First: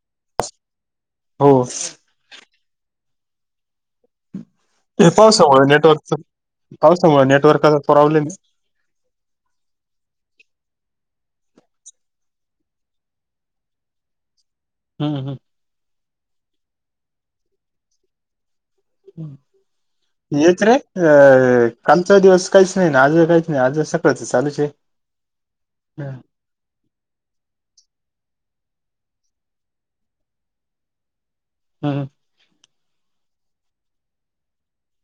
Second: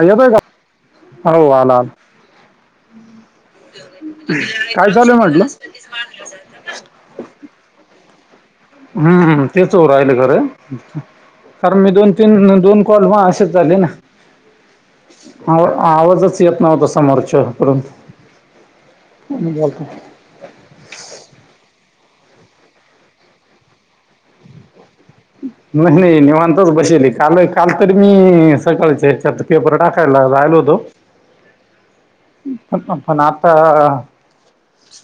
आोय का हो आलल. काय ते चालू आहे म्हटलं? पावसामुळे नेटवर्कच पावसामुळे नेटवर्काचा प्रॉब्लेम. हम्मम तेच हो राहिल खरे. कारण मी दोन तीन दोन कॉल व असेच झाले ना. हम्म आ आवाजच येत नव्हता समोरच्याकडून. म बोला. यच रे अ कालचा दिवस काहीच नाही ना आज काहीच नाही आज सकाळच चालूच आहे. नाही नाही निवांतच बसेल काल. काल तररी मी सकाळचेच्यात पेपर टाकायला राहिल होतो. हा ह. पण आता.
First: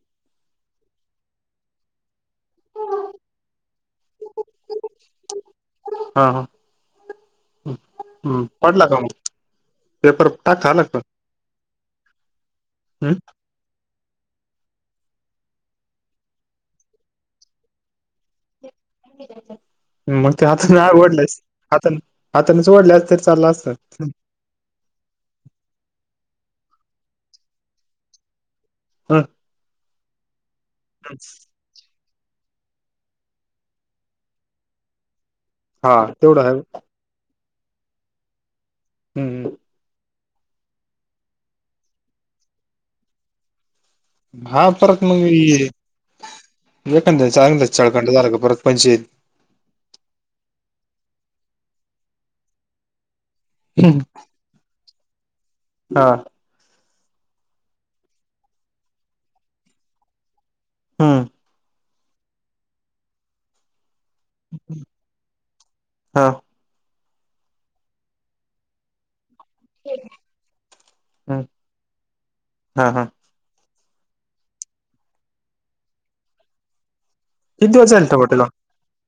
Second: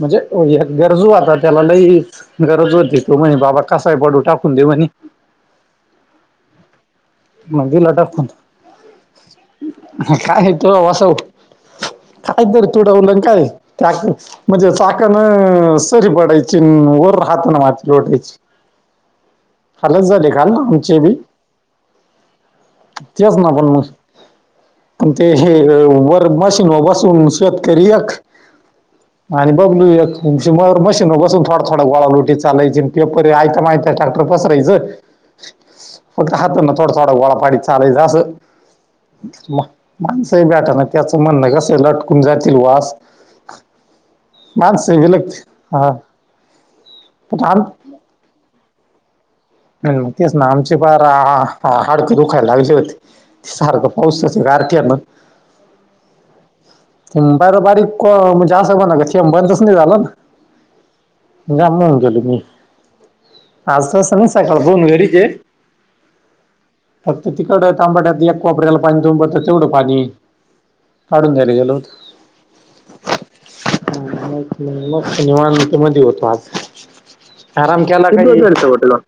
म्हणजे गरजू आता त्याला लई. गरजवरते तो म्हणे बाबा कसाय बडू टाकून देऊ म्हणे. हा हा. मग लटर फण हम्म पडला का मग पेपर काय टाकता तला आला का? वासव [unintelligible] त्याक म्हणजे चाकान सरी पडायची वर हातान माती लोटायची. हालच झाले काल ना आमचे बी. हात हातनेच वढल असतं तरी तेच चालल ना पण असत. मग ते हे वर मशीन बसून शेतकरी एक आणि बबलू एक म मशीन बसून थोडा थोडा गोळा लोटित चालायचे पेपर आयता मायता ट्रॅक्टर पसरायचं. हा फक्त तेवढं हात आहे न थोडा-थोडा गोळा पाडीत चालयच असं. हम्म माणसं भेटाना त्याचं म्हणणं कसं लटकून जातील बोवा असं. हा परत मग ये हा वखचा पण आम चळखंड झाला का परत पंचायत. तेच ना आमचे फार हाडकं दुखायला लागले होते. ते सारखं पाऊसाचं गारठ्यानं. हा. बरं बारीक म्हणजे असं म्हणा का थेंब बंदच नाही झालं ना. हम्म. जाम होऊन गेलो मी आज तास सकाळ पाहून घरीचे. हा फक्त तिकड तांबट्याला एक कोपऱ्यातल्या पाणी तुंबत. तेवढं पाणी काढून हम्म द्यायला गेलो होतो. हा हा म ते मस्त निवांत मध्ये होतो आज. किती आराम दिवस झाले केला का टमाटे लावून? [unintelligible]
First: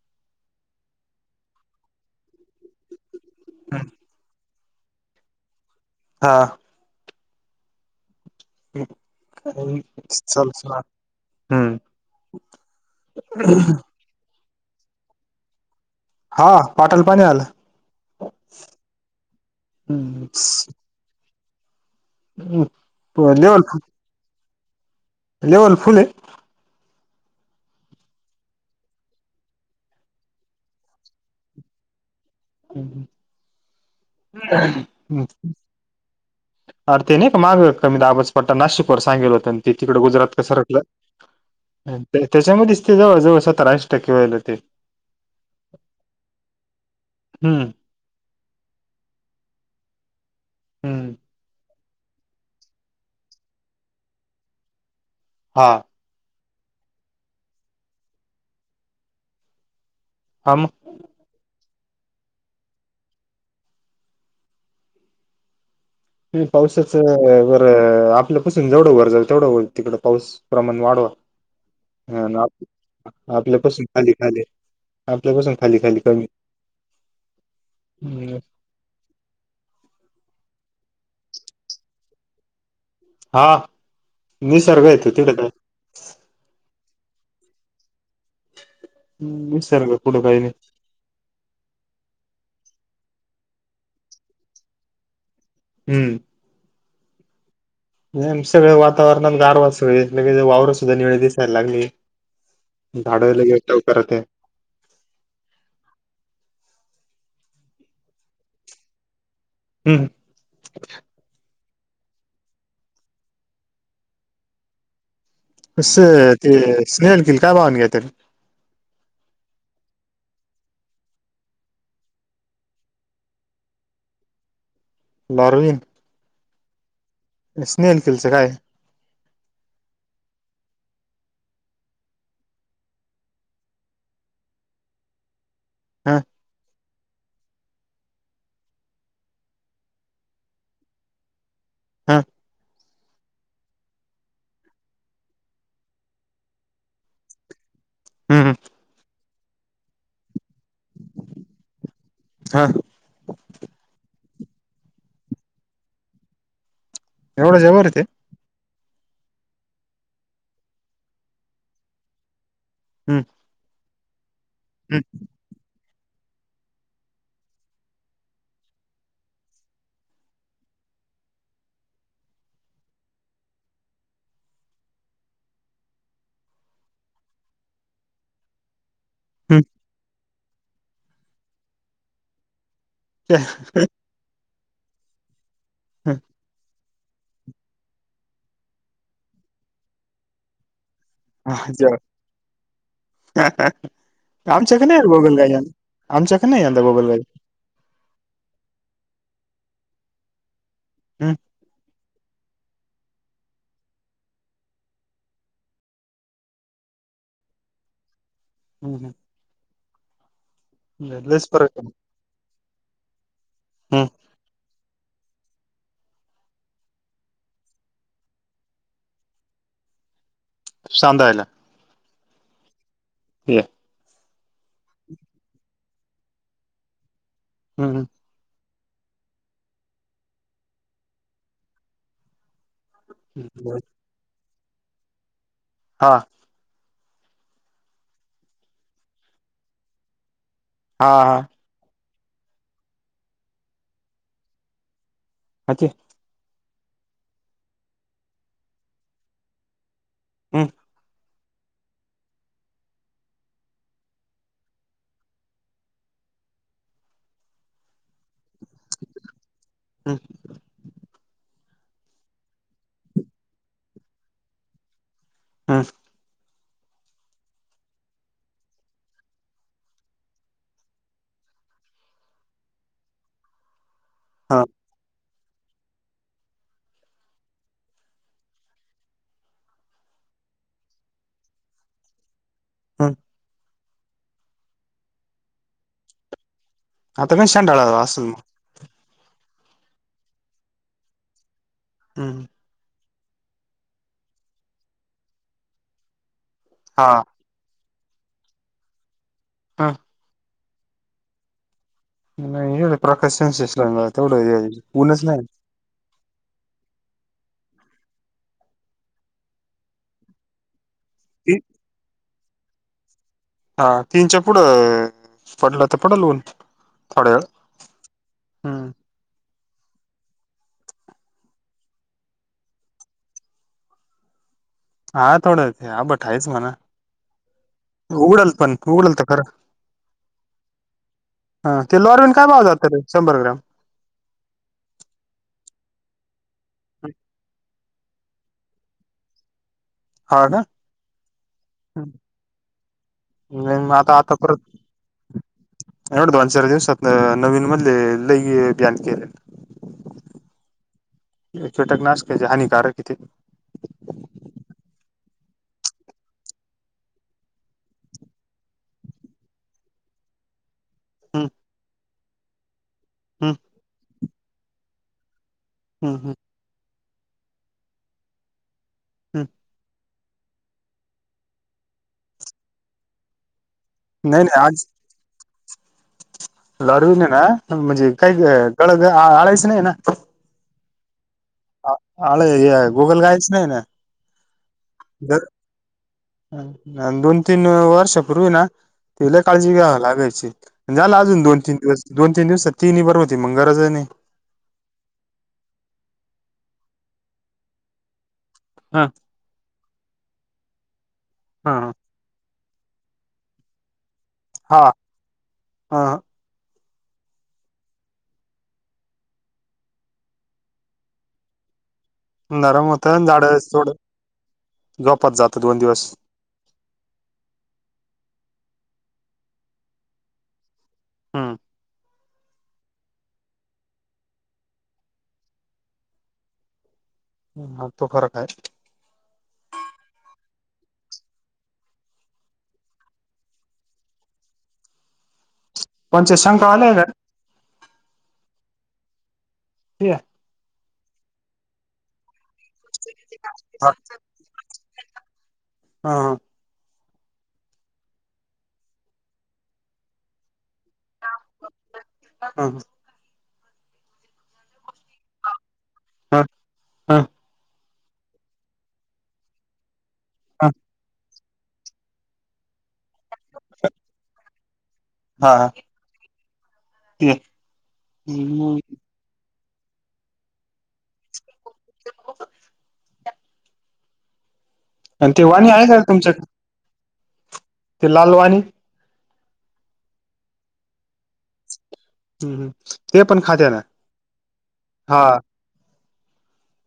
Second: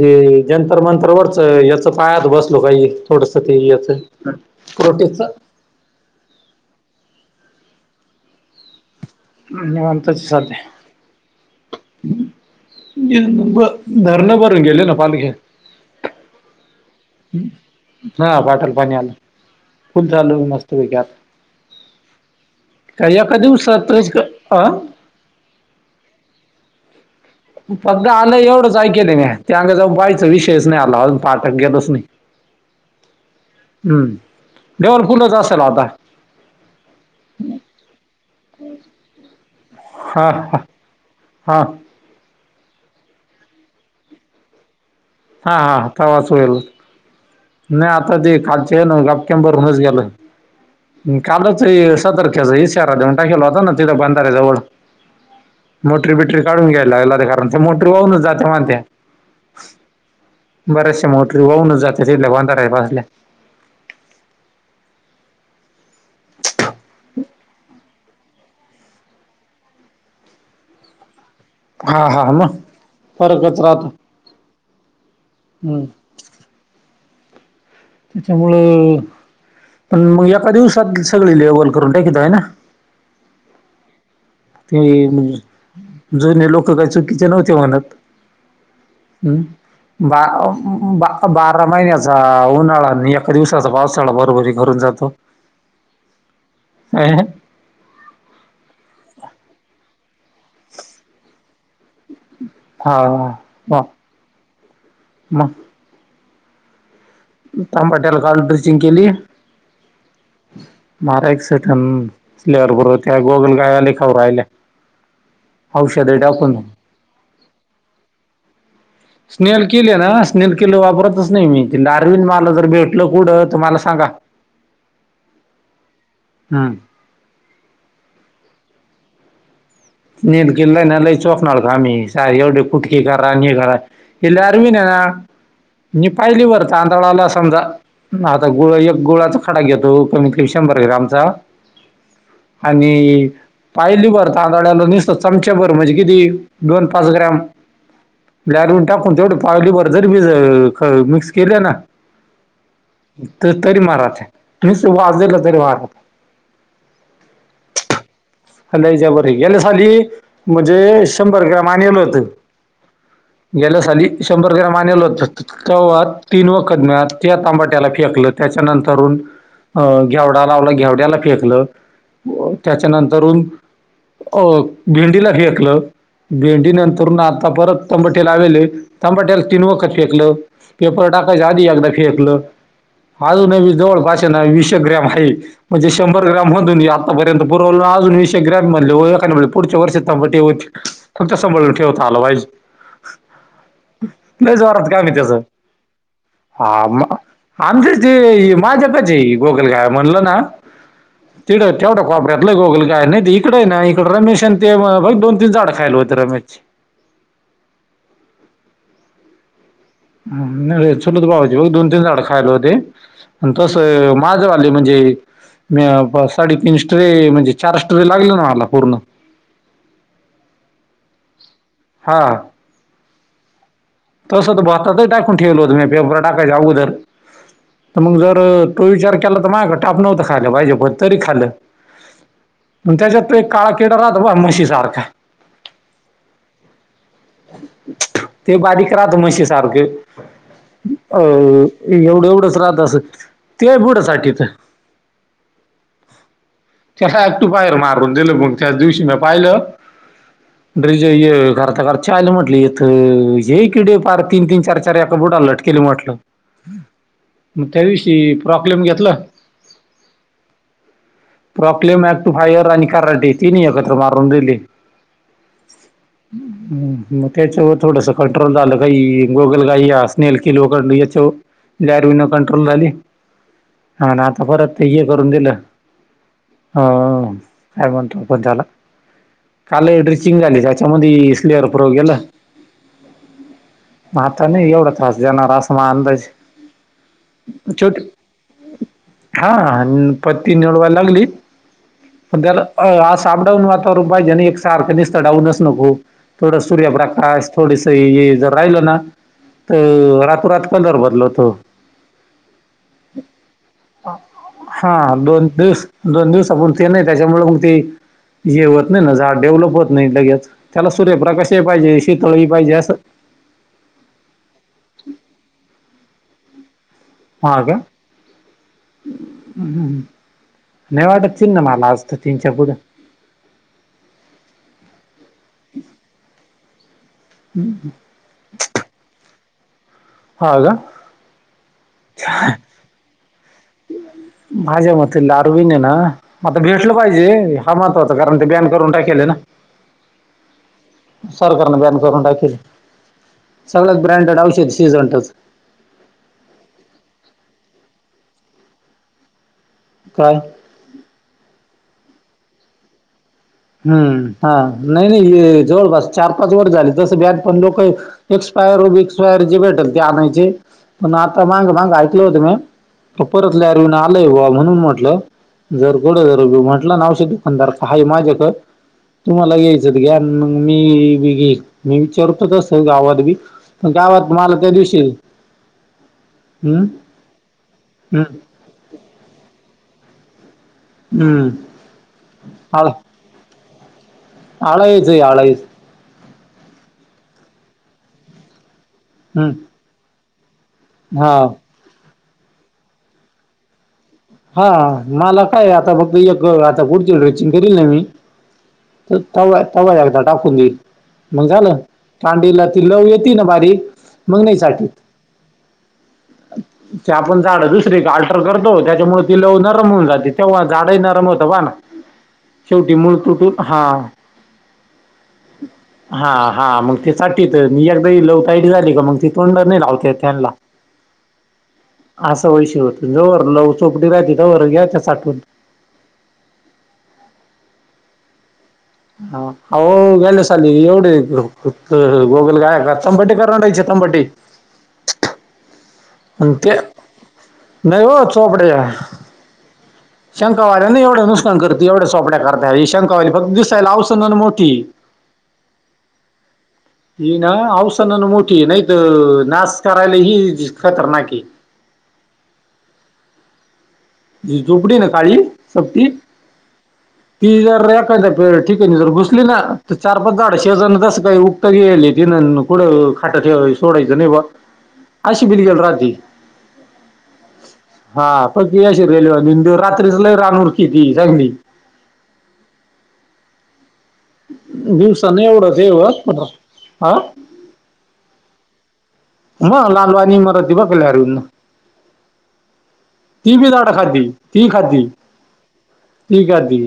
जी जंतर मंतर वरच याच पायात बसलो काही थोडस ते याच. प्रोटेक्टच. हा. [unintelligible] निवांतच चालूच राहतं हम्म. धरण भरून गेले ना पालखे हा पाटाला पाणी आलं ह पाटला पाणी आलं फुल चालू मस्तपैकी आता. काय एका लेवल दिवसातच का अं लेवल फुल आहे. फक्त आलं एवढंच ऐकेलं म्या त्याग जाऊन पाहायचा विषयच नाही आला अजून पाटाक गेलोच नाही. [inaudible] हम्मं-हम्मं. हम्म लेवल फुलच असेल आता. अर ते नाही का मागं कमी दाबाचा पट्टा नाशिक वर सांगेल होत ते तिकड हा गुजरातक हा सरकल हा हम्मं. त्याच्यामध्येच ते जवळ-जवळ सतराऐंशी टक्के व्हायले होते. हा-हा तवाच होईल. हम्म. नाही आता ते खालचे गप्प्यान भरूनच गेल. हम्म कालच सतर्कच इश्यारा देऊन टाकेला होता ना तिड बंधाऱ्या जवळ. हां. मोटरी बिटरी काढून घ्यायला लावेल होत्या कारण त्या मोटरी वाहूनच जाते म्हणत्या. हा मग बऱ्याचशा मोटरी वाहूनच जात तिथल्या बंधाऱ्या पसल्या. पावसाचं बरं आपलं पासून जवढं वर जाईल तेवढं व तिकडडे पाऊस प्रमाण वाढवा. हा हा ह मग फरकच आपल्यापासून राहतो खाली खाली आपल्या पासून खाली हम्म खाली कमी. त्याच्यामुळं पण मग एका दिवसात सगळी लेवल करून टाकितो हाय ना? हा. ते निसर्ग येतो तिकडे जुने लोक काय चुकीच नव्हते म्हणत. निसर्ग हम्म, पुढं काही नाही बाव बा -बारा महिन्याचा उन्हाळा आणि एका दिवसाचा पावसाळा बरोबरी करून जातो. हम्म. [unintelligible] सगळे वातावरणात गारवा सगळे वावरं सुद्धा निळे दिसायला लागले. हा [inaudible] आहे म. तांबाट्याला काल ड्रीचिंग केली हम्म मारा एक [inaudible] गोगल गाया लय खाऊ राहिल्या. अस औषध ते टाकून स्नेल किल काय पाहून घेत्यात? स्नेल किल ए ना स्नेल किल वापरतच नाय मी ती डारविंन वाल जर भेटलं कुढं तर मला सांगा. [inaudible] बारवीन हम्म. स्नेेन किल च काय? निल गिल्ला आय ना लय चोकनाळ काम ए सार एवढे कुटके करा अन् हे करा. इल्यारविना मी हा पाहिली बर तांतळाला समजा आता गुळ एक गुळाचा खडा घेतो कमीत कमी शंभर ग्रॅमचा. हा आणि पायली भर ता [inaudible] निसतं चमच्याभर म्हणजे किती दोन पाच ग्रॅम हम्म टाकून तेवढे पावली भर जर भिज मिक्स केले ना हा. त- तरी मारात तू नुसतं वाजलं तरी मारा एवढं जबर ए ते? हा लय जबर ए गेल्या साली म्हणजे शंभर ग्रॅम आणील होतं. हम्म. गेल्या साली शंभर ग्रॅम हम्म आणीलं होत. तवा तीन वकत म्या त्या तबाट्याला फेकलं त्याच्यानंतरून अं घेवडा लावला घेवड्याला फेकलं, त्याच्यानंतरून अ भेंडीला फेकल. भेंडी नंतरुन आता परत तंबाटे लावेले. तंबाट्याला तीन हम्म वकत फेकलं, पेपर टाकायच्या आधी एकदा फेकलं. अजूनही जवळपास ना वीश एक ग्रॅम हाय म्हणजे शंभर ग्रॅम आतापर्यंत पुरवलं अजून विश एक ग्रॅम हाय म्हणलं एकाद बार पुढच्या वर्षी तंबाटे होती. फक्त सांभाळुन ठेवता आल पाहिजे. लय जोरात आमच्याकं काम नायात आहे त्याचं गोगलगायी आमच्याकं नाय गोगल गाय. आमचाचे माझ्यातच आय गोगलगाय म्हणलं ना, तिकड तेवढा वापऱ्यातलं गोगलगाय नाय त इकडे हाय ना इकडे रमेश आणि ते रोज दोन-तीन झाडं खायलं होत रमेशची. हम् हम्. नाय चुलत लईच भावाचे रोज फरक दोन आहे तीन झाडं खायलं होते. आणि हम्म तसं माझवाले म्हणजे मी साडेतीन स्ट्रे म्हणजे चार स्ट्रे लागले ना मला पूर्ण. सांधायला. हा. ठीक हाय.. तसं तर भातातच टाकून ठेवलं होतं... मी पेपर टाकायच्या अगोदर तर हम्म मग झालं तो विचार केला.. तर माग टापन होतं खालं पाहिजे पण तरी खालं. मग त्याच्यात तो एक काळा किडा राहतो, बा म्हशी सारखा. आ.. ते बारीक राहत म्हशी सारखं... हा अ एवढं एवढंच राहत असं ते बुड साठीत अच्छा! त्याला ऍक्टूफायर मारून दिलं मग त्याच दिवशी मी पाहिलं हम्म ब्रिड्झ हे करता करता चहा ला ये म्हटलं इथं हे किडे फार तीन तीन चार चार एका बुडाला लटकिले म्हटलं मग त्याविषयी प्रॉब्लेम घेतलं हम्.. प्रॉक्लेम, ऍक्टू फायर आणि कराटे तिनी एकत्र मारून दिले हम्म. हम्म.. मग त्याच्यावर थोडंसं कंट्रोल झालं काही गोगलगाई स्नेल केलो याच्यावर. गारविळ कंट्रोल झाली आणि आता हा परत हे करून दिलं हम.. काय म्हणतो आपण त्याला काल ड्रिचिंग झाली.. त्याच्यामध्ये स्लेअर प्रोव गेलं. हम्म म आता नाही एवढा त्रास देणारं.. असाल अंदाजे आता काय शेंड्याला असंल म हा. आणि पत्ती निवडवा लागली पण हम्म त्याला आ अस अप डाउन वातावरण पाहिजे नाही एक सारख निसत डावूनच नको थोडं हा सूर्यप्रकाश.. थोडस हे जर राहिलं ना ह तर रातोरात कलर बदलवतो. नाही हे प्रकाश [unintelligible] तेवढं हा ऊनच नाही. दोन दिवस आपण ते नाही त्याच्यामुळे मग ते हे होत नाही ना झाड डेव्हलप होत नाही लगेच त्याला सूर्यप्रकाश ती- ही पाहिजे.. शेकलं ही पाहिजे असं हा तीनच्या पुढं पडलं तर पडल ऊन थोड्या वेळ हा काय हम्म हम्म.. नाही वाटत चिन्ह मला आज तर तीनच्या पुुढं हा.. थोडं ते आंबट आहेच म्हणा हम्म उघडल पण उघडल तर खरं हा का हा.. ते लॉरवीन काय भाव जात शंभर ग्रॅम भाज्या म लारू बीन आहे ना आता घेतलं पाहिजे हा महत्त्वाचा कारण ते बॅन करून टाकेलं हा का? सरकारने बॅन करून टाकल सगळ्या ब्रँडेड औषध सीझनटच या आठ दोन चार दिवसात नवीन मधले लई बॅन केलेत. काय? ते कीटकनाशक ते जे लय हानिकारक आहे ते हम्म.. हा नाही नाही जवळपास चार पाच वर झाले तसं बॅन पण लोक एक्सपायर बीक्सपायर जे भेटल ते आणायचे. पण आता हम्म माग मागं ऐकलं होतं मी ते हम्म परतल्या नवीन आलय बुवा म्हणून म्हटलं जर हम्म कुठं हम्म जरभी म्हटलं ना औषध दुकानदार हाय माझ्याकडं हम्म तुम्हाला घ्यायचं घ्या. मग मी बी मी विचारतच तस गावात बी गावात नाही मला नाही त्या आज दिवशी [inaudible] हम्म ना म्हणजे हम्म काही गळ आळायचं नाही ना? हम्म! आळ हे गुगलगाय असते ना आळय. अन् दोन तीन वर्षा पूर्वी ना लय काळजी हम्म घ्याय लागायची झाला अजून हा दोन तीन दिवस दोन तीन दिवसात तीनही बर होती मंग गरज ही नाही. हा मला काय आता फक्त एक आता पुढची ड्रेसिंग करील ना मी हां! तर तवा तवा एकदा टाकून देईल, मग झालं. ह तांडीला ती लव येत ना बारीक मग नाही चालत. हा ह ते आपण झाड दुसरे अल्टर करतो त्याच्यामुळ ती लव नरम होऊन जाते तेव्हा झाडही नरम होतं बा ना नरम शेवटी होत मूळ झाड तुटून हा थोड झोपात जात दोन दिवस हा हा, मग ते साटी तर मी एकदी लवताईट झाली का मग ती तोंड नाही लावते त्यांना हम्म! असं विषय होत जोवर लव चोपडी राहती तवर घ्यायच्या साठवून. [unintelligible] आओ गेले साली एवढे गोगलगाय आहेत ना तंबाटेच्या [inaudible] तंबाटेच्या कोणच्या आणि शंका ते आल्या का नाही हो चोपडे या. [unintelligible] शंकावाल्या ना एवढं नुकसान करतो एवढ्या सोपड्या करतात शंकावाली फक्त दिसायला औसंगन मोठी. हा! ही ना औसंगाण मोठी आहे नाहीत नास करायला ही खतरनाक आहे. हम्म! झोपडी ना काळी सपती हा ती जरा एखादा ठीक आहे जर घुसली ना तर चार पाच झाड शेजारण असं काही उपटायला गेलेत ती पुढं खाट ठेवा सोडायचं नाही बा. अशी हा [inaudible] राहती, हा पण तसे रेल्वे वाले रात्रीच लई रानूर किती सगळी. [inaudible] दिवसा ते नाही वाणी आहे का एवढं तुमच्याकडे [inaudible] आ? ते लालवाणी म लालवणीनी मरती [inaudible] हं हं ते पण ती खात्या बी ना झाडं खाती, ती खाती. हा ती खाती,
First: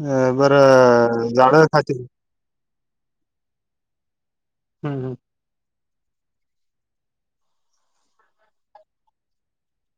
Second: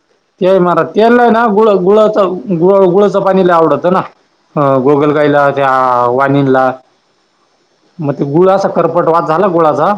अ ते मरा तेल बरं नाही ना झाडं गुळ खाते गुळाचा गुळ गुळाच पाणीला आवडतं ना हं हं गोगलगाईला त्या मग ते गुळा करपट वा झाला गुळाचा.